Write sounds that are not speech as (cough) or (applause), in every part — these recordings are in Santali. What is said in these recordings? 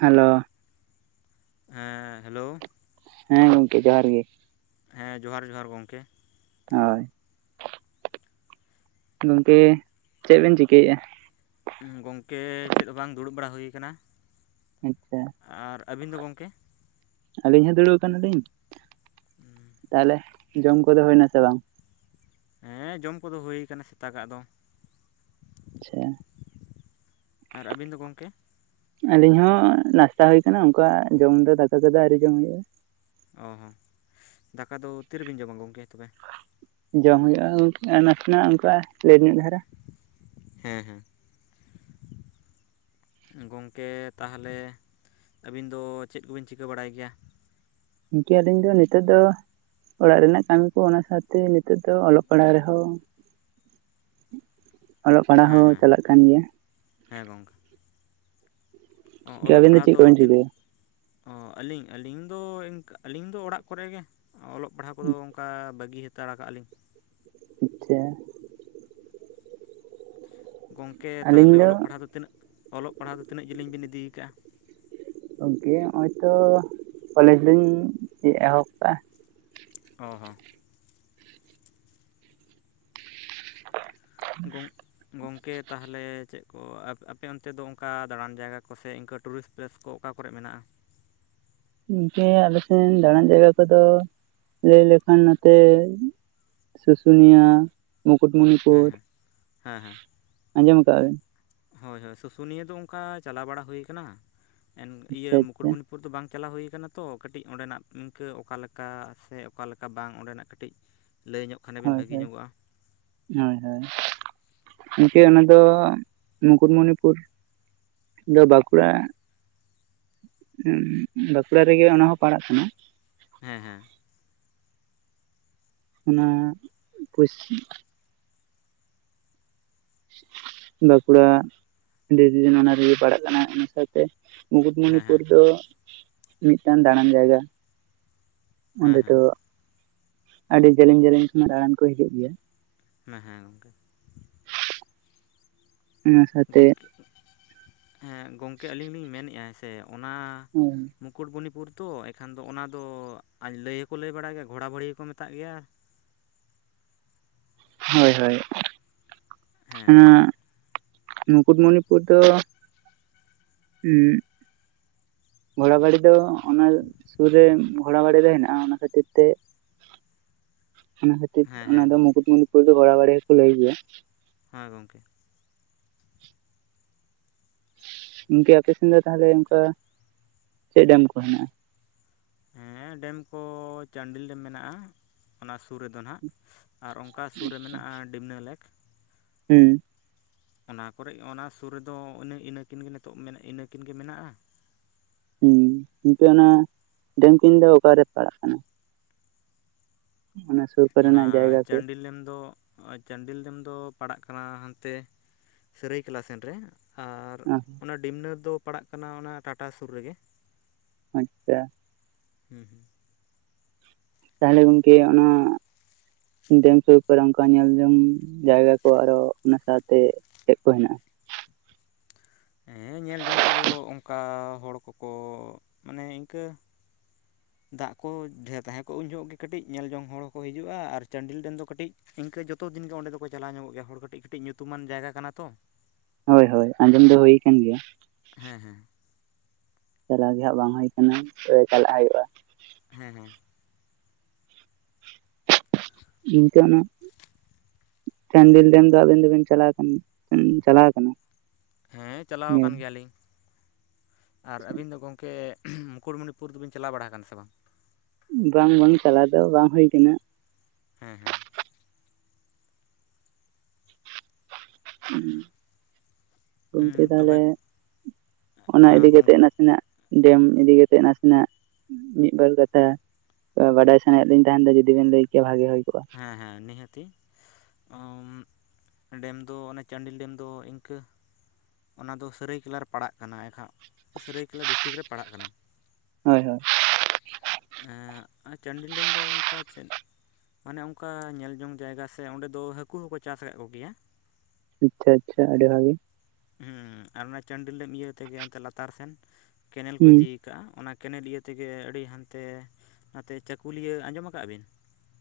ᱦᱮᱞᱳ ᱦᱮᱸ ᱦᱮᱞᱳ ᱦᱮᱸ ᱜᱚᱝᱠᱮ ᱡᱚᱦᱟᱨ ᱜᱮ᱾ ᱦᱮᱸ ᱡᱚᱦᱟᱨ ᱡᱚᱦᱟᱨ ᱜᱚᱝᱠᱮ᱾ ᱦᱳᱭ ᱜᱚᱝᱠᱮ ᱪᱮᱫ ᱵᱮᱱ ᱪᱤᱠᱟᱹᱭᱮᱫᱼᱟ? ᱜᱚᱝᱠᱮ ᱪᱮᱫ ᱦᱚᱸ ᱵᱟᱝ ᱫᱩᱲᱩᱵ ᱵᱟᱲᱟ ᱦᱩᱭᱩ ᱠᱟᱱᱟ᱾ ᱟᱪᱪᱷᱟ ᱫᱚ ᱜᱚᱢᱠᱮ ᱟᱹᱞᱤᱧ ᱦᱚᱸ ᱫᱲᱩ ᱠᱟᱱᱟ ᱞᱤᱧ᱾ ᱛᱟᱦᱞᱮ ᱡᱚᱢ ᱠᱚᱫᱚ ᱦᱩᱭᱱᱟᱥᱮ ᱵᱟᱝ? ᱦᱮᱸ ᱡᱚᱢ ᱠᱚᱫᱚ ᱦᱩᱭᱟᱠᱟᱱᱟ ᱥᱮᱛᱟᱜᱟᱜ ᱫᱚ᱾ ᱟᱪᱪᱷᱟ ᱟᱨ ᱟᱹᱵᱤᱱ ᱫᱚ ᱜᱚᱝᱠᱮ? ᱟᱞᱤᱧ ᱦᱚᱸ ᱱᱟᱥᱛᱟ ᱦᱩᱭᱩ ᱠᱟᱱᱟ ᱩᱱᱠᱟ ᱡᱚᱢ ᱫᱚ ᱫᱟᱠᱟ ᱠᱚᱫᱚ ᱟᱨᱣᱨᱤ ᱡᱚᱢ ᱦᱩᱭᱩᱜᱼᱟ᱾ ᱚ ᱦᱚᱸ ᱫᱟᱠᱟ ᱫᱚ ᱛᱤᱨᱮᱵᱮᱱ ᱡᱚᱢᱟ ᱜᱚᱢᱠᱮ ᱛᱚᱵᱮ? ᱡᱚᱢ ᱦᱩᱭᱩᱜᱼᱟ ᱩᱱᱠᱟ ᱵᱟᱥᱮᱱᱟᱜ ᱚᱱᱠᱟ ᱞᱮᱴ ᱧᱚᱜ ᱫᱷᱟᱨᱟ᱾ ᱦᱮᱸ ᱦᱮᱸ ᱜᱚᱝᱠᱮ ᱛᱟᱦᱚᱞᱮ ᱟᱹᱵᱤᱱ ᱫᱚ ᱪᱮᱫ ᱠᱚᱵᱤᱱ ᱪᱤᱠᱟᱹ ᱵᱟᱲᱟᱭ ᱜᱮᱭᱟ? ᱤᱱᱠᱮ ᱟᱹᱞᱤᱧ ᱫᱚ ᱱᱤᱛᱚᱜᱜ ᱫᱚ ᱚᱲᱟᱜ ᱨᱮᱱᱟᱜ ᱠᱟᱹᱢᱤ ᱠᱚ ᱚᱱᱟ ᱥᱟᱶᱛᱮ ᱱᱤᱛᱚᱜ ᱫᱚ ᱚᱞᱚᱜ ᱯᱟᱲᱦᱟᱜ ᱨᱮᱦᱚᱸ ᱚᱞᱚᱜ ᱯᱟᱲᱦᱟᱜ ᱦᱮᱸ ᱦᱚᱸ ᱦᱮᱸ ᱪᱟᱞᱟᱜ ᱠᱟᱱ ᱜᱮᱭᱟ᱾ ᱦᱮᱸ ᱜᱚᱝᱠᱮ ᱜᱚᱝᱠᱮ ᱚᱞᱚᱜ ᱟᱵᱤᱱ ᱯᱟᱲᱦᱟᱣ ᱪᱮᱫ ᱫᱚ ᱠᱚᱵᱤᱱ ᱛᱤᱱᱟᱹᱜᱼᱼ ᱪᱤᱠᱟᱹᱭᱟ? ᱚ ᱟᱹᱞᱤᱧ ᱟᱹᱞᱤᱧ ᱫᱚ ᱤᱱ ᱟᱹᱞᱤᱧ ᱫᱚ ᱚᱲᱟᱜ ᱠᱚᱨᱮᱜᱮ ᱚᱞᱚᱜ ᱯᱟᱲᱦᱟᱜ ᱠᱚᱫᱚ ᱚᱱᱠᱟ ᱵᱟᱹᱜᱤ ᱦᱟ ᱼᱼ ᱛᱟᱲ ᱠᱟᱜᱞᱤᱧ᱾ (unintelligible) ᱜᱚᱝᱠᱮ ᱛᱟᱦᱚᱞᱮ ᱚᱞᱚᱜ ᱯᱟᱲᱦᱟᱣ ᱫᱚ ᱛᱤᱱᱟᱹᱜ ᱚᱞᱚᱜ ᱯᱟᱲᱦᱟᱣ ᱫᱚ ᱛᱤᱱᱟᱹᱜ ᱡᱤᱞᱤᱧ ᱵᱤᱱ ᱤᱫᱠᱟᱜᱼᱟ? ᱠᱚᱝᱠᱮ ᱱᱚᱜᱼᱚᱭ ᱛᱚ ᱠᱚᱞᱮᱡᱽ ᱞᱤᱧ ᱮᱦᱚᱵ ᱠᱟᱜᱼᱟ᱾ ᱚ ᱦᱚ ᱜᱚᱝ ᱜᱚᱝᱠᱮ ᱛᱟᱦᱞᱮ ᱪᱮᱫ ᱠᱚ ᱟᱯ-ᱟᱯᱮ ᱚᱱᱛᱮ ᱫᱚ ᱚᱝᱠᱟ ᱫᱟᱬᱟᱱ ᱡᱟᱭᱜᱟ ᱠᱚ ᱥᱮ ᱤᱝᱠᱟᱹ ᱴᱩᱨᱤᱥ ᱯᱨᱮᱹᱥ ᱠᱚ ᱚᱠᱟ ᱠᱚᱨᱮ ᱢᱮᱱᱟᱜᱼᱟ ᱦᱮᱸ, ᱟᱞᱮ ᱥᱮᱱ ᱫᱟᱬᱟᱱ ᱡᱟᱭᱜᱟ ᱠᱚᱫᱚ ᱞᱟᱹᱭ ᱞᱮᱠᱷᱟᱱ ᱱᱚᱛᱮ ᱥᱩᱥᱩᱱᱤᱭᱟ, ᱦᱮᱸ ᱢᱩᱠᱩᱴᱢᱩᱱᱤᱯᱩᱨ ᱦᱮᱸ ᱦᱮᱸ ᱦᱮᱸ ᱟᱸᱡᱚᱢ ᱟᱠᱟᱜ ᱵᱮᱱ ᱦᱳᱭ ᱦᱳᱭ ᱥᱩᱥᱩᱱᱤᱭᱟᱹ ᱫᱚ ᱚᱝᱠᱟ ᱪᱟᱞᱟᱣ ᱵᱟᱲᱟ ᱦᱩᱭᱟ ᱠᱟᱱᱟ ᱮᱱ ᱤᱭᱟᱹ ᱟᱪᱪᱷᱟ ᱟᱪᱪᱷᱟ ᱢᱩᱠᱩᱴᱢᱩᱱᱤ ᱯᱩᱨ ᱫᱚ ᱵᱟᱝ ᱪᱟᱞᱟᱣ ᱦᱩᱭ ᱟᱠᱟᱱᱟ ᱛᱚ ᱠᱟᱹᱴᱤᱡ ᱚᱸᱰᱮᱱᱟᱜ ᱤᱝᱠᱟᱹ ᱚᱠᱟᱞᱮᱠᱟ ᱥᱮ ᱚᱠᱟᱞᱮᱠᱟ ᱵᱟᱝ ᱚᱸᱰᱮᱱᱟᱜ ᱠᱟᱹᱴᱤᱡ ᱞᱟᱹᱭ ᱧᱚᱜ ᱠᱷᱟᱱᱵᱤᱱ ᱦᱳᱭ ᱵᱷᱟᱹᱜᱤ ᱛᱚ ᱧᱚᱜᱚᱜᱼᱟ ᱦᱳᱭ ᱦᱳᱭ, ᱜᱚᱝᱠᱮ ᱚᱱᱟ ᱫᱚ ᱢᱩᱠᱩᱴᱢᱩᱱᱤᱯᱩᱨ ᱤᱧ ᱫᱚ ᱵᱟᱸᱠᱩᱲᱟ ᱢᱩᱸ, ᱵᱟᱸᱠᱩᱲᱟ ᱨᱮᱜᱮ ᱚᱱᱟ ᱦᱚᱸ ᱯᱟᱲᱟᱜ ᱠᱟᱱᱟ ᱦᱮᱸ ᱦᱮᱸ ᱚᱱᱟ ᱯᱚᱥ ᱵᱟᱸᱠᱩᱲᱟ ᱰᱤᱵᱷᱤᱡᱚᱱ ᱚᱱᱟ ᱨᱮᱜᱮ ᱯᱟᱲᱟᱜ ᱠᱟᱱᱟ ᱚᱱᱟ ᱥᱟᱶᱛᱮ ᱦᱮᱸ ᱢᱩᱠᱩᱴᱢᱚᱱᱤᱯᱩᱨ ᱦᱮᱸ ᱫᱚ ᱢᱤᱫᱴᱟᱱ ᱫᱟᱬᱟᱱ ᱡᱟᱭᱜᱟ ᱦᱮᱸ ᱚᱸᱰᱮ ᱦᱮᱸ ᱫᱚ ᱟᱹᱰᱤ ᱡᱮᱞᱮᱧ ᱡᱮᱞᱮᱧ ᱠᱷᱚᱱᱟᱜ ᱫᱟᱬᱟᱱ ᱠᱚ ᱦᱤᱡᱩᱜ ᱜᱮᱭᱟ ᱢᱟᱱᱮ ᱦᱮᱸ ᱜᱚᱝᱠᱮ ᱚᱱᱟ ᱥᱟᱶᱛᱮ ᱜᱚᱢᱠᱮ ᱦᱮᱸ ᱜᱚᱝᱠᱮ ᱟᱹᱞᱤᱧ ᱞᱤᱧ ᱢᱮᱱᱮᱜᱼᱟ ᱥᱮ ᱚᱱᱟ ᱦᱳᱭ ᱢᱩᱠᱩᱴᱢᱩᱱᱤᱯᱩᱨ ᱛᱚ ᱮᱱᱠᱷᱟᱱ ᱫᱚ ᱚᱱᱟᱫᱚ ᱞᱟᱹᱭ ᱦᱚᱸᱠᱚ ᱞᱟᱹᱭ ᱵᱟᱲᱟᱭ ᱜᱮᱭᱟ, ᱜᱷᱚᱲᱟᱵᱟᱹᱲᱤ ᱦᱚᱸᱠᱚ ᱢᱮᱛᱟᱜ ᱜᱮᱭᱟ ᱦᱳᱭ ᱦᱳᱭ ᱦᱮᱸ ᱦᱮᱸ ᱥᱮᱬᱟ ᱢᱩᱠᱩᱴᱢᱚᱱᱤᱯᱩᱨ ᱫᱚ ᱩᱸᱜ ᱜᱷᱚᱲᱟ ᱵᱟᱟᱲᱤ ᱫᱚ ᱚᱱᱟ ᱥᱩᱨ ᱨᱮ ᱜᱷᱚᱲᱟ ᱵᱟᱟᱲᱤ ᱨᱮ ᱦᱮᱱᱟᱜᱼᱟ ᱚᱱᱟ ᱠᱷᱟᱹᱛᱤᱨ ᱛᱮ ᱚᱱᱟ ᱠᱷᱟᱹᱛᱤᱨ ᱦᱮᱸ ᱚᱱᱟ ᱦᱮᱸ ᱫᱚ ᱢᱩᱠᱩᱴᱢᱩᱱᱤᱯᱩᱨ ᱫᱚ ᱜᱷᱚᱲᱟᱵᱲᱤ ᱜᱮᱠᱚ ᱞᱟᱹᱭ ᱜᱮᱭᱟ ᱦᱮᱸ ᱜᱚᱢᱠᱮ (inaudible) ᱜᱚᱝᱠᱮ ᱟᱯᱮ ᱥᱮᱱ ᱫᱚ ᱛᱟᱦᱞᱮ ᱚᱝᱠᱟ ᱪᱮᱫ ᱰᱮᱢ ᱠᱚ ᱦᱮᱱᱟᱜᱼᱟ ᱦᱮᱸ ᱰᱮᱢ ᱠᱚ ᱪᱟᱱᱰᱤᱞ ᱰᱮᱢ ᱢᱮᱱᱟᱜᱼᱟ ᱚᱱᱟ ᱥᱩᱨ ᱨᱮᱫᱚ ᱱᱟᱜ ᱟᱨ ᱚᱱᱠᱟ ᱥᱩᱨ ᱨᱮ ᱢᱮᱱᱟᱜᱼᱟ ᱰᱤᱢᱱᱟ ᱞᱮᱠ ᱦᱩᱸ ᱚᱱᱟ ᱠᱚᱨᱮ ᱚᱱᱟ ᱥᱩᱨ ᱨᱮᱫᱚ ᱤᱱᱟᱹ ᱤᱱᱟᱹᱠᱤᱱᱜᱮ ᱱᱤᱛᱚᱜ ᱤᱱᱟᱹ ᱠᱤᱱᱜᱮ ᱢᱮᱱᱟᱜᱼᱟ ᱦᱩᱸ, ᱜᱚᱝᱠᱮ ᱚᱱᱟ ᱰᱮᱢ ᱠᱤᱱ ᱫᱚ ᱚᱠᱟᱨᱮ ᱯᱟᱲᱟᱜ ᱠᱟᱱᱟ ᱚᱱᱟ ᱥᱩᱨ ᱚᱱᱟ ᱠᱚᱨᱮᱱᱟᱜ ᱡᱟᱭᱜᱟ ᱠᱚ ᱪᱟᱱᱰᱤᱞ ᱰᱮᱢ ᱫᱚ ᱱᱚᱜ-ᱚᱭ ᱪᱟᱱᱰᱤᱞ ᱰᱮᱢ ᱫᱚ ᱯᱟᱲᱟᱜ ᱠᱟᱱᱟ ᱦᱟᱱᱛᱮ ᱥᱟᱹᱨᱟᱹᱭᱠᱮᱞᱟ ᱥᱮᱱ ᱨᱮ ᱟᱨ ᱚᱱᱟ ᱰᱤᱢᱱᱟ ᱫᱚ ᱯᱟᱲᱟᱜ ᱠᱟᱱᱟ ᱚᱱᱟ ᱴᱟᱴᱟ ᱥᱩᱨ ᱨᱮᱜᱮ ᱟᱪᱪᱷᱟ ᱦᱩᱸ ᱦᱩᱸ ᱛᱟᱦᱞᱮ ᱜᱚᱝᱠᱮ ᱚᱱᱟ ᱰᱮᱢ ᱥᱩᱨ ᱠᱚᱨᱮ ᱚᱱᱠᱟ ᱧᱮᱞᱡᱚᱝ ᱡᱟᱭᱜᱟ ᱠᱚ ᱟᱨᱚ ᱚᱱᱟ ᱥᱟᱶᱛᱮ ᱪᱮᱫ ᱠᱚ ᱦᱮᱱᱟᱜᱼᱟ ᱦᱮᱸ ᱧᱮᱞ ᱡᱚᱝ ᱠᱚᱫᱚ ᱚᱝᱠᱟ ᱦᱚᱲ ᱠᱚᱠᱚ ᱢᱟᱱᱮ ᱤᱱᱠᱟᱹ ᱫᱟᱜ ᱠᱚ ᱰᱷᱮᱨ ᱛᱟᱦᱮᱸ ᱠᱚᱜ ᱩᱱ ᱡᱚᱦᱚᱜ ᱜᱮ ᱠᱟᱹᱴᱤᱡ ᱧᱮᱞ ᱡᱚᱝ ᱦᱚᱲ ᱦᱚᱸᱠᱚ ᱦᱤᱡᱩᱜᱼᱟ ᱟᱨ ᱪᱟᱱᱰᱤᱞ ᱰᱮᱢ ᱫᱚ ᱠᱟᱹᱴᱤᱡ ᱤᱱᱠᱟᱹ ᱡᱚᱛᱚ ᱫᱤᱱ ᱜᱮ ᱚᱸᱰᱮ ᱫᱚᱠᱚ ᱪᱟᱞᱟᱣ ᱧᱚᱜ ᱜᱮᱭᱟ ᱦᱚᱲ ᱠᱟᱹᱴᱤᱡ, ᱠᱟᱹᱴᱤᱡ ᱧᱩᱛᱩᱢᱟᱱ ᱡᱟᱭᱜᱟ ᱠᱟᱱᱟ ᱛᱚ ᱦᱳᱭ ᱦᱳᱭ ᱟᱸᱡᱚᱢ ᱫᱚ ᱦᱩ ᱟᱠᱟᱱ ᱜᱮᱭᱟ ᱦᱮᱸ ᱦᱮᱸ ᱪᱟᱞᱟᱣ ᱜᱮ ᱦᱟᱸᱜ ᱵᱟᱝ ᱦᱩᱭ ᱠᱟᱱᱟ ᱛᱚ ᱪᱟᱞᱟᱜ ᱦᱳᱭᱳᱜᱼᱟ᱾ ᱦᱮᱸᱻ ᱦᱮᱸᱻ᱾ ᱤᱱ ᱠᱟ ᱱᱟᱜ ᱪᱟᱱᱰᱤᱞ ᱰᱮᱢ ᱫᱚ ᱟᱵᱤᱱ ᱫᱚᱵᱤᱱ ᱪᱟᱞᱟᱣ ᱠᱟᱱᱟ, ᱪᱟᱞᱟᱣ ᱠᱟᱱᱟ,? ᱦᱮᱸ ᱪᱟᱞᱟᱣ ᱧᱮᱞ ᱠᱟᱱ ᱜᱮᱭᱟᱞᱤᱧ, ᱟᱨ ᱟᱹᱵᱤᱱ ᱫᱚ ᱜᱚᱢᱠᱮ ᱢᱩᱠᱩᱴᱢᱩᱱᱤᱯᱩᱨ ᱫᱚᱵᱤᱱ ᱪᱟᱞᱟᱣ ᱵᱟᱲᱟ ᱠᱟᱱᱟ ᱥᱮ ᱵᱟᱝ? ᱵᱟᱝ-ᱵᱟᱝ ᱪᱟᱞᱟᱣ ᱫᱚ ᱵᱟᱝ ᱦᱳᱭ ᱠᱟᱱᱟ᱾ ᱦᱮᱸᱻ ᱦᱮᱸᱻ᱾ ᱦᱮᱸ᱾ ᱦᱩᱸ ᱜᱚᱢᱠᱮ ᱛᱟᱦᱚᱞᱮ ᱛᱚᱵᱮ ᱚᱱᱟ ᱤᱫᱤ ᱜᱚᱝ ᱠᱟᱛᱮ ᱱᱟᱥᱮᱱᱟᱜ ᱰᱮᱢ ᱤᱫᱤ ᱠᱟᱛᱮᱜ ᱱᱟᱥᱮᱱᱟᱜ ᱢᱤᱫᱵᱟᱨ ᱠᱟᱛᱷᱟ ᱵᱟᱰᱟᱭ ᱥᱟᱱᱟᱭᱮᱫ ᱞᱤᱧ ᱛᱟᱦᱮᱸᱱ ᱫᱚ ᱡᱩᱫᱤ ᱵᱮᱱ ᱞᱟᱹᱭ ᱠᱮᱭᱟ ᱵᱷᱟᱜᱮ ᱦᱳᱭ ᱠᱚᱜᱼᱟ? ᱦᱮᱸᱻᱦᱮᱸᱻ ᱱᱤᱦᱟᱹᱛᱤ, ᱰᱮᱢ ᱫᱚ ᱚᱱᱮ ᱪᱟᱱᱰᱤᱞ ᱰᱮᱢ ᱫᱚ ᱤᱱᱠᱟᱹ ᱚᱱᱟ ᱫᱚ ᱥᱟᱹᱨᱟᱹᱭ ᱠᱮᱞᱟ ᱨᱮ ᱯᱟᱲᱟᱜ ᱠᱟᱱᱟ᱾ ᱮᱱᱠᱷᱟᱱ ᱥᱟᱹᱨᱟᱹᱭ ᱠᱮᱞᱟ ᱰᱤᱥᱴᱤᱠ ᱨᱮ ᱯᱟᱲᱟᱜ ᱠᱟᱱᱟ᱾ ᱦᱳᱭᱻ ᱦᱳᱭᱻ᱾ ᱮᱜ, ᱪᱟᱱᱰᱤᱞ ᱰᱮᱢ ᱫᱚ ᱚᱱᱠᱟ ᱪᱮᱱ ᱢᱟᱱᱮ ᱚᱱᱠᱟ ᱧᱮᱞ ᱡᱚᱝ ᱡᱟᱭᱜᱟ ᱥᱮ ᱚᱸᱰᱮ ᱫᱚ ᱦᱟᱹᱠᱩ ᱦᱚᱠᱚ ᱪᱟᱥ ᱠᱟᱫ ᱠᱚᱜᱮᱭᱟ᱾ ᱟᱪᱪᱷᱟᱻ ᱟᱪᱪᱷᱟᱻ ᱟᱹᱰᱤ ᱵᱷᱟᱜᱮ᱿ ᱦᱮᱸ ᱟᱨ ᱚᱱᱟ ᱪᱟᱱᱰᱤᱞ ᱰᱮᱢ ᱤᱭᱟᱹ ᱛᱮᱜᱮ ᱚᱱᱛᱮ ᱞᱟᱛᱟᱨ ᱥᱮᱱ ᱠᱮᱱᱮᱞ ᱠᱚ ᱦᱩᱸ ᱤᱫᱤ ᱠᱟᱜᱼᱟ, ᱚᱱᱟ ᱠᱮᱱᱮᱞ ᱤᱭᱟᱹ ᱛᱮᱜᱮ ᱟᱹᱰᱤ ᱦᱟᱱᱛᱮ, ᱱᱟᱛᱮ ᱪᱟᱹᱠᱩᱞᱤᱭᱟᱹ ᱟᱸᱡᱚᱢ ᱠᱟᱜ-ᱟ ᱵᱤᱱ?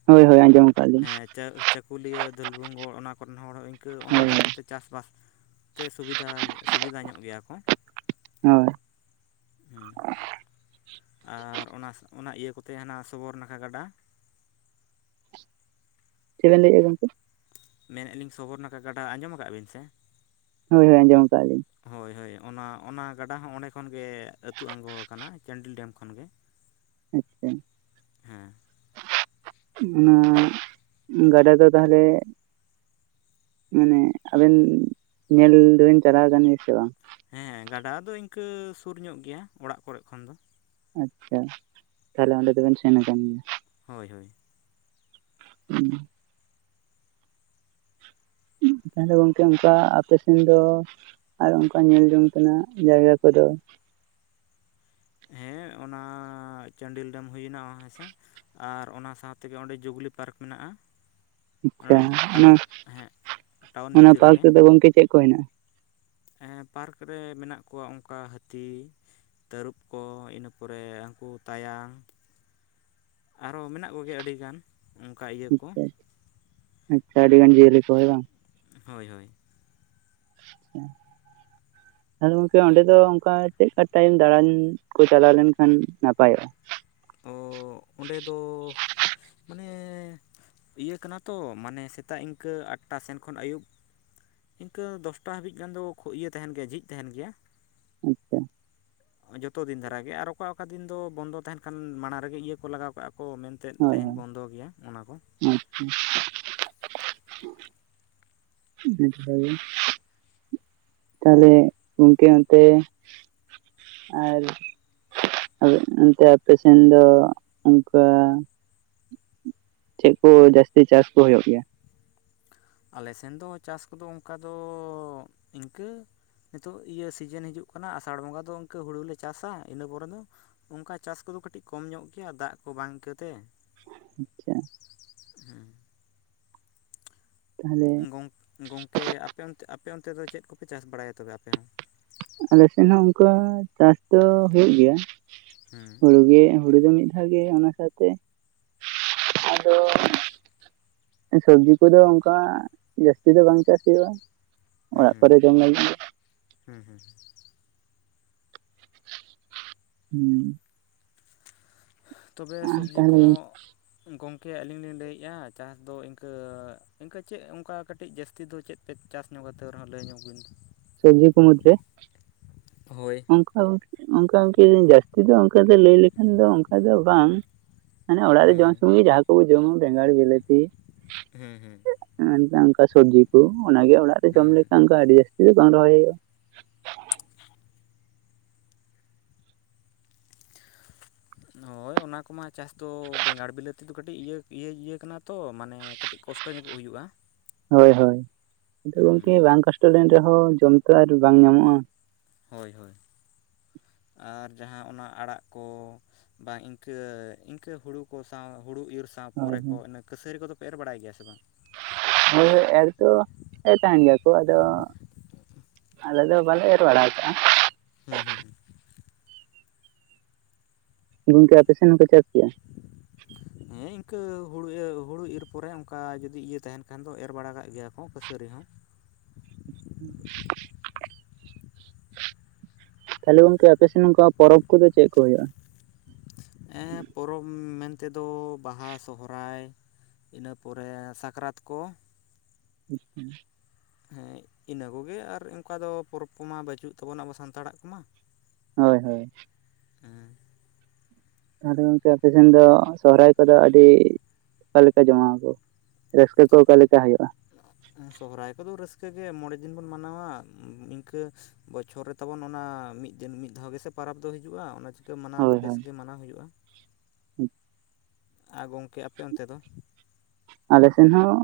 ᱦᱳᱭᱻ ᱦᱳᱭᱻ ᱟᱸᱡᱚᱢ᱾ ᱟᱠᱟᱫ ᱞᱤᱧ ᱦᱮᱸ ᱪᱟᱹ, ᱪᱟᱹᱠᱩᱞᱤᱭᱟᱹ, ᱫᱷᱩᱞᱵᱷᱩᱢᱜᱚᱲ ᱚᱱᱟ ᱠᱚᱨᱮᱱ ᱦᱚᱲ ᱦᱚᱸ ᱤᱱᱠᱟᱹ ᱚᱱᱟ ᱦᱳᱭ ᱫᱟᱜ ᱠᱚᱛᱮ ᱪᱟᱥᱵᱟᱥ ᱛᱮ ᱥᱩᱵᱤᱫᱷᱟ-ᱥᱩᱵᱤᱫᱷᱟ ᱧᱚᱜ ᱜᱮᱭᱟ ᱠᱚ᱾ ᱦᱳᱭ᱾ ᱦᱩᱸ᱾ ᱟᱨ ᱚᱱᱟ ᱚᱱᱟ ᱤᱭᱟᱹ ᱠᱚᱛᱮ ᱦᱟᱱᱟ ᱥᱚᱵᱚᱨ ᱱᱟᱠᱷᱟ ᱜᱟᱰᱟ ᱪᱮᱫ ᱵᱮᱱ ᱞᱟᱹᱭᱮᱜᱼᱟ ᱜᱚᱝᱠᱮ? ᱢᱮᱱᱮᱫ ᱟᱹᱞᱤᱧ ᱥᱚᱵᱚᱨ ᱱᱟᱠᱷᱟ ᱜᱟᱰᱟ ᱟᱸᱡᱚᱢ ᱠᱟᱜ-ᱟ ᱵᱤᱱ ᱥᱮ? ᱦᱳᱭ-ᱦᱳᱭ ᱟᱸᱡᱚᱢ ᱠᱟᱜᱼᱟ ᱞᱤᱧ᱾ ᱦᱳᱭ-ᱦᱳᱭ, ᱚᱱᱟ-ᱚᱱᱟ ᱜᱟᱰᱟ ᱦᱚᱸ ᱚᱸᱰᱮ ᱠᱷᱚᱱᱜᱮ, ᱟᱹᱛᱩ ᱟᱲᱜᱚ ᱠᱟᱱᱟ, ᱪᱟᱱᱰᱤᱞ ᱰᱮᱢ ᱠᱷᱚᱱᱜᱮ᱾ (inaudible) ᱟᱪᱪᱷᱟ᱾ ᱚᱱᱟ ᱜᱟᱰᱟ ᱫᱚ ᱛᱟᱦᱚᱞᱮ ᱢᱟᱱᱮ ᱟᱵᱮᱱ ᱧᱮᱞ ᱫᱚᱵᱮᱱ ᱪᱟᱞᱟᱣ ᱠᱟᱱ ᱜᱮᱭᱟ ᱥᱮ ᱵᱟᱝ? ᱦᱮᱸ ᱜᱟᱰᱟ ᱫᱚ ᱤᱱᱠᱟᱹ ᱥᱩᱨ ᱧᱚᱜ ᱜᱮᱭᱟ ᱚᱲᱟᱜ ᱠᱚᱨᱮᱜ ᱠᱷᱚᱱ ᱫᱚ᱾ ᱟᱪᱪᱷᱟ, ᱛᱟᱦᱚᱞᱮ ᱚᱸᱰᱮ ᱫᱚᱵᱮᱱ ᱥᱮᱱ ᱠᱟᱱ ᱜᱮᱭᱟ᱾ ᱦᱳᱭᱻ ᱦᱳᱭᱻ᱾ ᱦᱩᱸ᱾ ᱛᱟᱦᱚᱞᱮ ᱜᱚᱝᱠᱮ ᱚᱱᱠᱟ ᱟᱯᱮ ᱥᱮᱱ ᱫᱚ ᱟᱨ ᱚᱱᱠᱟ ᱧᱮᱞ ᱡᱚᱝ ᱛᱮᱱᱟᱜ ᱡᱟᱭᱜᱟ ᱠᱚᱫᱚ? ᱦᱮᱸ ᱚᱱᱟ ᱪᱟᱱᱰᱤᱞ ᱰᱮᱢ ᱦᱩᱭᱮᱱᱟ ᱦᱮᱸᱥᱮ ᱟᱨ ᱚᱱᱟ ᱥᱟᱶ ᱛᱮᱜᱮ ᱚᱸᱰᱮ ᱡᱩᱵᱽᱞᱤ ᱯᱟᱨᱠ ᱢᱮᱱᱟᱜᱼᱟ᱾ ᱟᱪᱪᱷᱟ ᱚᱱᱟ ᱚᱱᱟ ᱴᱟᱣᱩᱱ ᱦᱮᱸ ᱴᱟᱣᱩᱱ ᱚᱱᱟ ᱵᱷᱤᱛᱤᱨ ᱯᱟᱨᱠ ᱨᱮᱜᱮ᱾ ᱨᱮᱫᱚ ᱜᱚᱝᱠᱮ ᱪᱮᱫ ᱠᱚ ᱦᱮᱱᱟᱜᱼᱟ? ᱦᱮ ᱯᱟᱨᱠ ᱨᱮ ᱢᱮᱱᱟᱜ ᱠᱚᱣᱟ, ᱚᱱᱠᱟ ᱦᱟᱹᱛᱤ ᱛᱟᱹᱨᱩᱵ᱾ ᱠᱚ ᱤᱱᱟᱹ ᱯᱚᱨᱮ ᱩᱱᱠᱩ ᱛᱟᱭᱟᱱ ᱟᱨᱚ ᱢᱮᱱᱟᱜ ᱠᱚᱜᱮᱭᱟ ᱟᱹᱰᱤᱜᱟᱱ᱾ ᱚᱱᱠᱟ ᱤᱭᱟᱹ ᱠᱚ ᱟᱪᱪᱷᱟ-ᱟᱪᱪᱷᱟ ᱟᱹᱰᱤ ᱜᱟᱱ ᱡᱤᱭᱟᱹᱞᱤ ᱠᱚ ᱦᱳᱭ ᱵᱟᱝ? ᱦᱳᱭᱻ ᱦᱳᱭᱻ᱾ ᱟᱪᱷᱟ (unintelligible) ᱛᱟᱦᱚᱞᱮ ᱜᱚᱢᱠᱮ ᱚᱸᱰᱮ ᱫᱚ ᱚᱱᱠᱟ, ᱪᱮᱫᱠᱟ ᱴᱟᱭᱤᱢ ᱫᱟᱬᱟᱱ ᱠᱚ, ᱪᱟᱞᱟᱣ ᱞᱮᱱᱠᱷᱟᱱ ᱱᱟᱯᱟᱭᱚᱜᱼᱟ? ᱛᱚ ᱚᱸᱰᱮ ᱫᱚ ᱢᱟᱱᱮ ᱤᱭᱟᱹ ᱠᱟᱱᱟ ᱛᱚ, ᱢᱟᱱᱮ ᱥᱮᱛᱟᱜ ᱤᱱᱠᱟᱹ ᱟᱴᱴᱟ ᱥᱮᱱ ᱠᱷᱚᱱ ᱟᱹᱭᱩᱵ ᱤᱱᱠᱟᱹ ᱫᱚᱥᱴᱟ ᱦᱟᱹᱵᱤᱡ ᱜᱟᱱ ᱫᱚ ᱤᱭᱟᱹ ᱛᱟᱦᱮᱱ ᱜᱮᱭᱟ ᱡᱷᱤᱡ ᱛᱟᱦᱮᱱ ᱜᱮᱭᱟ᱾ ᱟᱪᱪᱷᱟ ᱡᱚᱛᱚ ᱫᱤᱱ ᱫᱷᱟᱨᱟᱜᱮ ᱟᱨ ᱚᱠᱟ ᱚᱠᱟ ᱫᱤᱱ ᱫᱚ ᱵᱚᱱᱫᱚ ᱛᱟᱦᱮᱱ ᱠᱷᱟᱱ ᱢᱟᱲᱟᱝ ᱨᱮᱜᱮ ᱤᱭᱟᱹ ᱠᱚ ᱞᱟᱜᱟᱣ ᱠᱟᱜᱼᱟ ᱠᱚ ᱢᱮᱱ ᱛᱮᱫ ᱛᱮᱦᱮᱧ ᱵᱚᱱᱫᱚ ᱜᱮᱭᱟ ᱚᱱᱟ ᱠᱚ᱾ ᱟᱪᱪᱷᱟ (unintelligible) ᱛᱟᱦᱚᱞᱮ ᱜᱚᱢᱠᱮ ᱚᱱᱛᱮᱮ ᱟᱨ ᱟᱫᱚ ᱚᱱᱛᱮ ᱟᱯᱮ ᱥᱮᱱ ᱫᱚ ᱚᱱᱠᱟ ᱪᱮᱫ ᱠᱚ ᱡᱟᱹᱟᱥᱛᱤ ᱪᱟᱥ ᱠᱩ ᱦᱩᱭᱩᱜ ᱜᱮᱭᱟ? ᱟᱞᱮ ᱥᱮᱱ ᱫᱚ ᱪᱟᱥ ᱠᱚᱫᱚ ᱚᱱᱠᱟ ᱫᱚ ᱤᱱᱠᱟᱹ, ᱱᱤᱛᱚᱜ ᱤᱭᱟᱹ ᱥᱤᱡᱤᱱ ᱦᱤᱡᱩᱜ ᱠᱟᱱᱟ ᱟᱥᱟᱲ ᱵᱚᱸᱜᱟ ᱫᱚ ᱤᱱᱠᱟᱹ ᱦᱩᱲᱩᱞᱮ ᱪᱟᱥᱟ ᱤᱱᱟᱹ ᱯᱚᱨᱮ ᱫᱚ ᱚᱝᱠᱟ ᱪᱟᱥ ᱠᱚᱫᱚ ᱠᱟᱹᱴᱤᱡ ᱠᱚᱢ ᱧᱚᱜ ᱜᱮᱭᱟ ᱫᱟᱜ ᱠᱚ ᱵᱟᱝ ᱠᱟᱹᱛᱮ᱾ ᱟᱪᱪᱷᱟ (unintelligible) ᱦᱮᱸ ᱛᱟᱦᱚᱞᱮ ᱜᱚᱝᱠ ᱜᱚᱝᱠᱮ ᱟᱯᱮ ᱚᱱ ᱟᱯᱮ ᱚᱱᱛᱮ ᱫᱚ ᱪᱮᱫ ᱠᱚᱯᱮ ᱪᱟᱥ ᱵᱟᱲᱟᱭᱟ ᱛᱚᱵᱮ ᱟᱯᱮ ᱦᱚᱸ? ᱟᱞᱮᱥᱮᱫ ᱦᱚᱸ ᱚᱱᱠᱟ ᱪᱟᱥ ᱫᱚ ᱦᱩᱭᱩᱜᱳ ᱜᱮᱭᱟ ᱦᱩᱲᱩ ᱜᱮ ᱦᱩᱲᱩ ᱫᱚ ᱢᱤᱫ ᱫᱷᱟᱣ ᱜᱮ ᱚᱱᱟ ᱥᱟᱶᱛᱮ ᱟᱫᱚ ᱥᱚᱵᱡᱤ ᱠᱚᱫᱚ ᱚᱱᱠᱟ ᱡᱟᱹᱥᱛᱤ ᱫᱚ ᱵᱟᱝ ᱪᱟᱥ ᱦᱩᱭᱩᱜᱼᱟ᱾ ᱦᱩᱸ ᱚᱲᱟᱜ ᱦᱩᱸ ᱠᱚᱨᱮ ᱡᱚᱢ ᱞᱟᱹᱜᱤᱫ ᱜᱮ᱾ ᱦᱩᱸ ᱦᱩᱸ ᱦᱩᱸ ᱦᱮᱸ ᱛᱚᱵᱮ ᱟᱨ ᱥᱚᱵᱡᱤ ᱛᱟᱦᱚᱞᱮ ᱠᱚᱦᱚᱸ ᱜᱚᱝᱠᱮ ᱟᱹᱞᱤᱧ ᱞᱤᱧ ᱞᱟᱹᱭᱮᱫᱼᱟ ᱪᱟᱥ ᱫᱚ ᱤᱱᱠᱟᱹ ᱤᱱᱠᱟᱹ ᱪᱮᱫ ᱚᱱᱠᱟ ᱠᱟᱹᱴᱤᱡ ᱡᱟᱹᱥᱛᱤ ᱫᱚ ᱪᱮᱫ ᱯᱮ ᱪᱟᱥ ᱧᱚᱜ ᱠᱟᱛᱮᱫ ᱨᱮᱦᱟᱜ ᱞᱟᱹᱭ ᱧᱚᱜ ᱵᱤᱱ᱾ ᱥᱚᱵᱡᱤ ᱠᱚ ᱢᱩᱫᱽᱨᱮ ᱦᱳᱭ ᱚᱱᱠᱤ ᱡᱟᱹᱥᱛᱤ ᱫᱚ ᱚᱱᱠᱟ ᱫᱚ ᱞᱟᱹᱭ ᱞᱮᱠᱷᱟᱱ ᱫᱚ ᱚᱱᱠᱟ ᱫᱚ ᱵᱟᱝ, ᱢᱟᱱᱮ ᱚᱲᱟᱜ ᱨᱮ ᱡᱚᱢ ᱦᱩᱸ ᱥᱩᱢᱩ ᱜᱮ ᱡᱟᱦᱟᱸ ᱠᱚᱵ ᱡᱚᱢᱟ ᱵᱮᱸᱜᱟᱲ, ᱵᱤᱞᱟᱹᱛᱤ ᱦᱩᱸ ᱦᱩᱸ ᱚᱱᱠᱟ ᱥᱚᱵᱡᱤ ᱠᱚ ᱚᱱᱟᱜᱮ ᱚᱲᱟᱜ ᱨᱮ ᱡᱚᱢ ᱦᱩᱸ ᱦᱩᱸ ᱞᱮᱠᱷᱟᱱ ᱟᱹᱰᱤ ᱡᱟᱹᱥᱛᱤ ᱫᱚ ᱵᱟᱝ ᱨᱚᱦᱚᱭ ᱦᱩᱭᱩᱜᱼᱟ᱾ (unintelligible) (unintelligible) ᱦᱳᱭ ᱚᱱᱟ ᱠᱚᱢᱟ ᱪᱟᱥ ᱫᱚ ᱵᱮᱸᱜᱟᱲ ᱵᱤᱞᱟᱹ ᱛᱮᱫᱚ ᱠᱟᱹᱴᱤᱡ ᱤᱭᱟᱹ ᱤᱭᱟᱹ ᱠᱟᱱᱟ ᱛᱚ ᱢᱟᱱᱮ ᱠᱟᱹᱴᱤᱡ ᱠᱚᱥ ᱴᱚ ᱧᱚᱜ ᱦᱩᱭᱩᱜᱼᱟ᱾ ᱦᱳᱭ ᱦᱳᱭ ᱟᱫᱚ ᱜᱚᱢᱠᱮ ᱵᱟᱝ ᱠᱚᱥᱴᱚ ᱞᱮᱱ ᱨᱮᱦᱚᱸ ᱡᱚᱢ ᱛ ᱟᱨ ᱵᱟᱝ ᱧᱟᱢᱚᱜᱼᱟ᱾ ᱦᱳᱭ ᱦᱳᱭ ᱟᱨ ᱡᱟᱦᱟᱸ ᱚᱱᱟ ᱟᱲᱟᱜ ᱠᱚ, ᱵᱟ ᱤᱱᱠᱟᱹ ᱤᱱᱠᱟᱹ ᱦᱩᱲᱩ ᱠᱚ ᱥᱟᱶ ᱦᱩᱲᱩ ᱤᱨ ᱥᱟᱶ ᱦᱳᱭ ᱯᱚᱨᱮ ᱠᱚ ᱦᱳᱭ ᱤᱱᱟᱹ ᱠᱟᱹᱥᱟᱹᱨᱤ ᱠᱚᱫᱚ ᱯᱮ ᱮᱨ ᱵᱟᱲᱟᱭ ᱜᱮᱭᱟ ᱥᱮ ᱵᱟᱝ? ᱮᱨ ᱫᱚ ᱮᱨ ᱛᱟᱦᱮᱱ ᱜᱮᱭᱟ ᱠᱚ ᱟᱫᱚ ᱟᱞᱮ ᱫᱚ ᱵᱟᱞᱮ ᱵᱟᱲᱟ ᱠᱟᱜᱼᱟ᱾ ᱦᱮᱸ ᱦᱩᱸ ᱦᱩᱸ ᱜᱚᱝᱠᱮ ᱟᱯᱮ ᱥᱮᱱ ᱦᱚᱸᱠᱚᱮ ᱪᱟᱥ ᱜᱮᱭᱟ? (unintelligible) ᱦᱮᱸ ᱤᱱᱠᱟᱹ ᱦᱩᱲᱩ ᱦᱩᱲᱩ ᱤᱨ ᱯᱚᱨᱮ ᱚᱱᱠᱟ ᱡᱩᱫᱤ ᱤᱭᱟᱹ ᱛᱟᱦᱮᱱ ᱠᱷᱟᱱ ᱫᱚ ᱮᱨ ᱵᱟᱲᱟ ᱠᱟᱜ ᱜᱮᱭᱟ ᱠᱚ ᱠᱟᱹᱥᱟᱹᱨᱤ ᱦᱚᱸ᱾ (inaudible) ᱛᱟᱦᱚᱞᱮ ᱜᱚᱝᱠᱮ ᱟᱯᱮᱥᱮᱱ ᱝᱠᱟᱣᱟᱜ ᱯᱚᱨᱚᱵᱽ ᱠᱚᱫᱚ ᱪᱮᱫ ᱠᱚ ᱦᱩᱭᱩᱜᱼᱟ? ᱦᱮ ᱯᱚᱨᱚᱵᱽ ᱢᱮᱱ ᱛᱮᱫᱚ ᱵᱟᱦᱟ ᱥᱚᱦᱚᱨᱟᱭ ᱤᱱᱟᱹ ᱯᱚᱨᱮ ᱥᱟᱠᱨᱟᱛ ᱠᱚ, (unintelligible) ᱦᱮᱸ ᱤᱱᱟᱹ ᱠᱚᱜᱮ ᱟᱨ ᱚᱱᱠᱟ ᱫᱚ ᱯᱚᱨᱚᱵᱽ ᱠᱚᱢᱟ ᱵᱟᱹᱪᱩᱜ ᱛᱟᱵᱚᱱᱱᱟ ᱟᱵᱚ ᱥᱟᱱᱛᱟᱲᱟᱜ ᱠᱚᱢᱟ᱾ ᱦᱳᱭ ᱦᱳᱭ ᱦᱮᱸ ᱛᱟᱦᱚᱞᱮ ᱜᱚᱝᱠᱮ ᱟᱯᱮᱥᱮᱱ ᱫᱚ ᱥᱚᱦᱚᱨᱟᱭ ᱠᱚᱫᱚ ᱟᱹᱰᱤ ᱚᱠᱟᱮᱠᱟ ᱡᱚᱢᱟ ᱟᱠᱚ? ᱨᱟᱹᱥᱠᱟᱹ ᱠᱚ ᱚᱠᱟ ᱞᱮᱠᱟ ᱦᱩᱭᱩᱜᱼᱟ? ᱥᱚᱦᱚᱨᱟᱭ ᱠᱚᱫᱚ ᱨᱟᱹᱥᱠᱟᱹ ᱜᱮ ᱢᱚᱬᱮ ᱫᱤᱱ ᱵᱚᱱ ᱢᱟᱱᱟᱣᱟ ᱤᱱᱠᱟᱹ ᱵᱚᱪᱷᱚᱨ ᱨᱮ ᱛᱟᱵᱚᱱ ᱚᱱᱟ ᱢᱤᱫ ᱫᱤᱱ ᱢᱤᱫ ᱫᱷᱟᱣ ᱜᱮᱥᱮ ᱯᱟᱨᱟᱵᱽ ᱫᱚ ᱦᱤᱡᱩᱜ-ᱟ ᱚᱱᱟ ᱠᱟᱹ ᱢᱟᱱᱟᱣ ᱫᱚ ᱦᱳᱭ ᱵᱮᱥ ᱦᱳᱭ ᱜᱮ ᱢᱟᱱᱟᱣ ᱦᱩᱭᱩᱜᱼᱟ ᱟᱨ ᱜᱚᱝᱠᱮ ᱟᱯᱮ ᱚᱱᱛᱮ ᱫᱚ ᱟᱞᱮ ᱥᱮᱱ ᱦᱚᱸ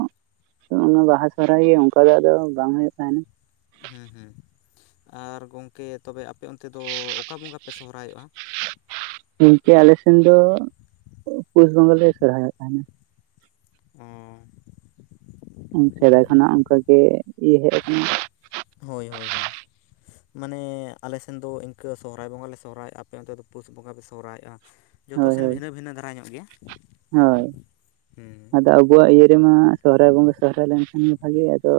ᱚᱱᱟ ᱵᱟᱦᱟ ᱥᱚᱦᱨᱟᱭ ᱜᱮ ᱚᱝᱠᱟ ᱫᱚ ᱟᱫᱚ ᱵᱟᱝ ᱦᱩᱭᱩᱜ ᱛᱟᱦᱮᱱᱟ ᱦᱮᱸ ᱦᱮᱸ ᱟᱨ ᱜᱚᱝᱠᱮ ᱛᱚᱵᱮ ᱟᱯᱮ ᱚᱱᱛᱮ ᱫᱚ ᱚᱠᱟ ᱵᱚᱸᱜᱟ ᱯᱮ ᱥᱚᱦᱨᱟᱭᱚᱜ-ᱟ᱾ ᱱᱤᱝᱠᱟᱹ ᱟᱞᱮ ᱥᱮᱱ ᱫᱚ ᱯᱩᱥ ᱵᱚᱸᱜᱟ ᱞᱮ ᱥᱚᱨᱦᱟᱭᱚᱜ ᱛᱟᱦᱮᱸᱱᱟ ᱟᱻ ᱥᱮᱫᱟᱭ ᱠᱷᱚᱱᱟᱜ ᱚᱝᱠᱟᱜᱮ ᱤᱭᱟᱹ ᱦᱮᱡ ᱟᱠᱟᱱᱟ ᱦᱳᱭ ᱦᱳᱭ ᱦᱳᱭ ᱢᱟᱱᱮ ᱟᱞᱮ ᱥᱮᱱ ᱫᱚ ᱤᱝᱠᱟᱹ ᱥᱚᱦᱨᱟᱭ ᱵᱚᱸᱜᱟ ᱞᱮ ᱥᱚᱦᱨᱟᱭ ᱟᱯᱮ ᱚᱱᱛᱮ ᱫᱚ ᱯᱩᱥ ᱵᱚᱸᱜᱟ ᱯᱮ ᱥᱚᱦᱨᱟᱭᱚᱜ-ᱟ ᱡᱚᱛᱚ ᱦᱳᱭ ᱥᱮᱱ ᱦᱳᱭ ᱵᱷᱤᱱᱟᱹ ᱵᱷᱤᱱᱟᱹ ᱫᱷᱟᱨᱟ ᱧᱚᱜ ᱜᱮᱭᱟ ᱦᱳᱭ ᱦᱮᱸ ᱟᱫᱚ ᱟᱵᱚᱣᱟᱜ ᱤᱭᱟᱹ ᱨᱮ ᱢᱟ ᱥᱚᱦᱨᱟᱭ ᱵᱚᱸᱜᱟ ᱥᱚᱦᱨᱟᱭ ᱞᱮᱱᱠᱷᱟᱱ ᱵᱷᱟᱹᱜᱤᱭᱟ ᱟᱫᱚ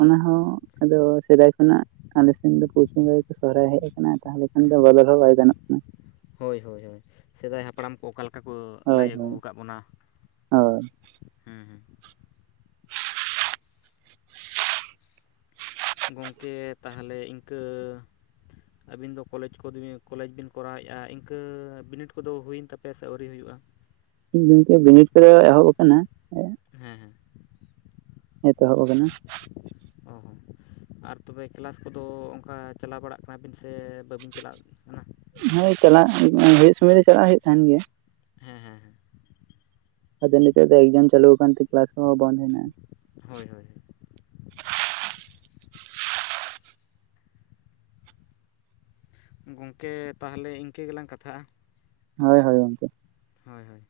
ᱚᱱᱟ ᱦᱚᱸ ᱟᱫᱚ ᱥᱮᱫᱟᱭ ᱠᱷᱚᱱᱟᱜ ᱟᱞᱮᱥᱱ ᱫᱚ ᱯᱩᱥ ᱵᱚᱸᱜᱟ ᱜᱮᱠᱚ ᱥᱚᱦᱨᱟᱭ ᱦᱮᱡ ᱠᱟᱱᱟ ᱛᱟᱦᱚᱞᱮ ᱠᱷᱟᱱ ᱫᱚ ᱵᱚᱫᱚᱞ ᱦᱚᱸ ᱵᱟᱭ ᱜᱟᱱᱚᱜ ᱠᱟᱱᱟ ᱦᱳᱭ ᱦᱳᱭ ᱦᱳᱭ ᱥᱮᱫᱟᱭ ᱦᱟᱯᱲᱟᱢ ᱠᱚ ᱚᱠᱟ ᱞᱮᱠᱟ ᱠᱚ ᱞᱟᱹᱭ ᱦᱳᱭ ᱟᱹᱜᱩ ᱦᱳᱭ ᱠᱟᱜ ᱵᱚᱱᱟ ᱦᱳᱭ ᱦᱩᱸ ᱦᱩᱸ ᱜᱚᱝᱠᱮ ᱛᱟᱦᱞᱮ ᱤᱝᱠᱟᱹ ᱟᱹᱵᱤᱱ ᱫᱚ ᱠᱚᱞᱮᱡᱽ ᱠᱚᱫᱽᱵᱤ ᱠᱚᱞᱮᱡᱽ ᱵᱤᱱ ᱠᱚᱨᱟᱣᱮ-ᱟ ᱤᱱᱠᱟᱹ ᱵᱤᱱᱤᱴ ᱠᱚᱫᱚ ᱦᱩᱭᱮᱱ ᱛᱟᱯᱮᱭᱟ ᱥᱮ ᱟᱹᱣᱨᱤ ᱦᱩᱭᱩᱜᱼᱟ᱾ (inaudible) ᱜᱚᱝᱠᱮ ᱵᱤᱱᱤᱴ ᱠᱚᱫᱚ ᱮᱦᱚᱵ ᱟᱠᱟᱱᱟ ᱦᱮᱸ ᱦᱮᱸ ᱮᱛᱚᱦᱚᱵ ᱟᱠᱟᱱᱟ ᱚ ᱦᱚᱸ ᱟᱨ ᱛᱚᱵᱮ ᱠᱞᱟᱥ ᱠᱚᱫᱚ ᱚᱝᱠᱟ ᱪᱟᱞᱟᱣ ᱵᱟᱲᱟᱜ ᱠᱟᱱᱟ ᱵᱤᱱ ᱥᱮ ᱵᱟᱹᱵᱤᱱ ᱪᱟᱞᱟᱜ ᱠᱟᱱᱟ ᱦᱮᱸ ᱪᱟᱞᱟᱜ ᱦᱩᱭᱩᱜ ᱥᱩᱢᱟᱭ ᱨᱮ ᱪᱟᱞᱟᱜ ᱦᱩᱭᱩᱜ ᱛᱟᱦᱮᱱ ᱜᱮᱭᱟ ᱦᱮᱸ ᱦᱮᱸ ᱦᱮᱸ ᱟᱫᱚ ᱱᱤᱛᱚᱜ ᱫᱚ ᱮᱠᱡᱟᱢ ᱪᱟᱹᱞᱩ ᱟᱠᱟᱱ ᱛᱮ ᱠᱞᱟᱥ ᱠᱚᱦᱚᱸ ᱵᱚᱱ ᱦᱮᱱᱟᱜ-ᱟ ᱦᱳᱭ ᱦᱳᱭ ᱦᱳᱭ ᱜᱚᱝᱠᱮ ᱛᱟᱦᱞᱮ ᱤᱝᱠᱟᱹ ᱜᱮᱞᱟᱝ ᱠᱟᱛᱷᱟᱜᱼᱟ ᱦᱳᱭ ᱦᱳᱭ ᱜᱚᱝᱠᱮ ᱦᱳᱭ ᱦᱳᱭ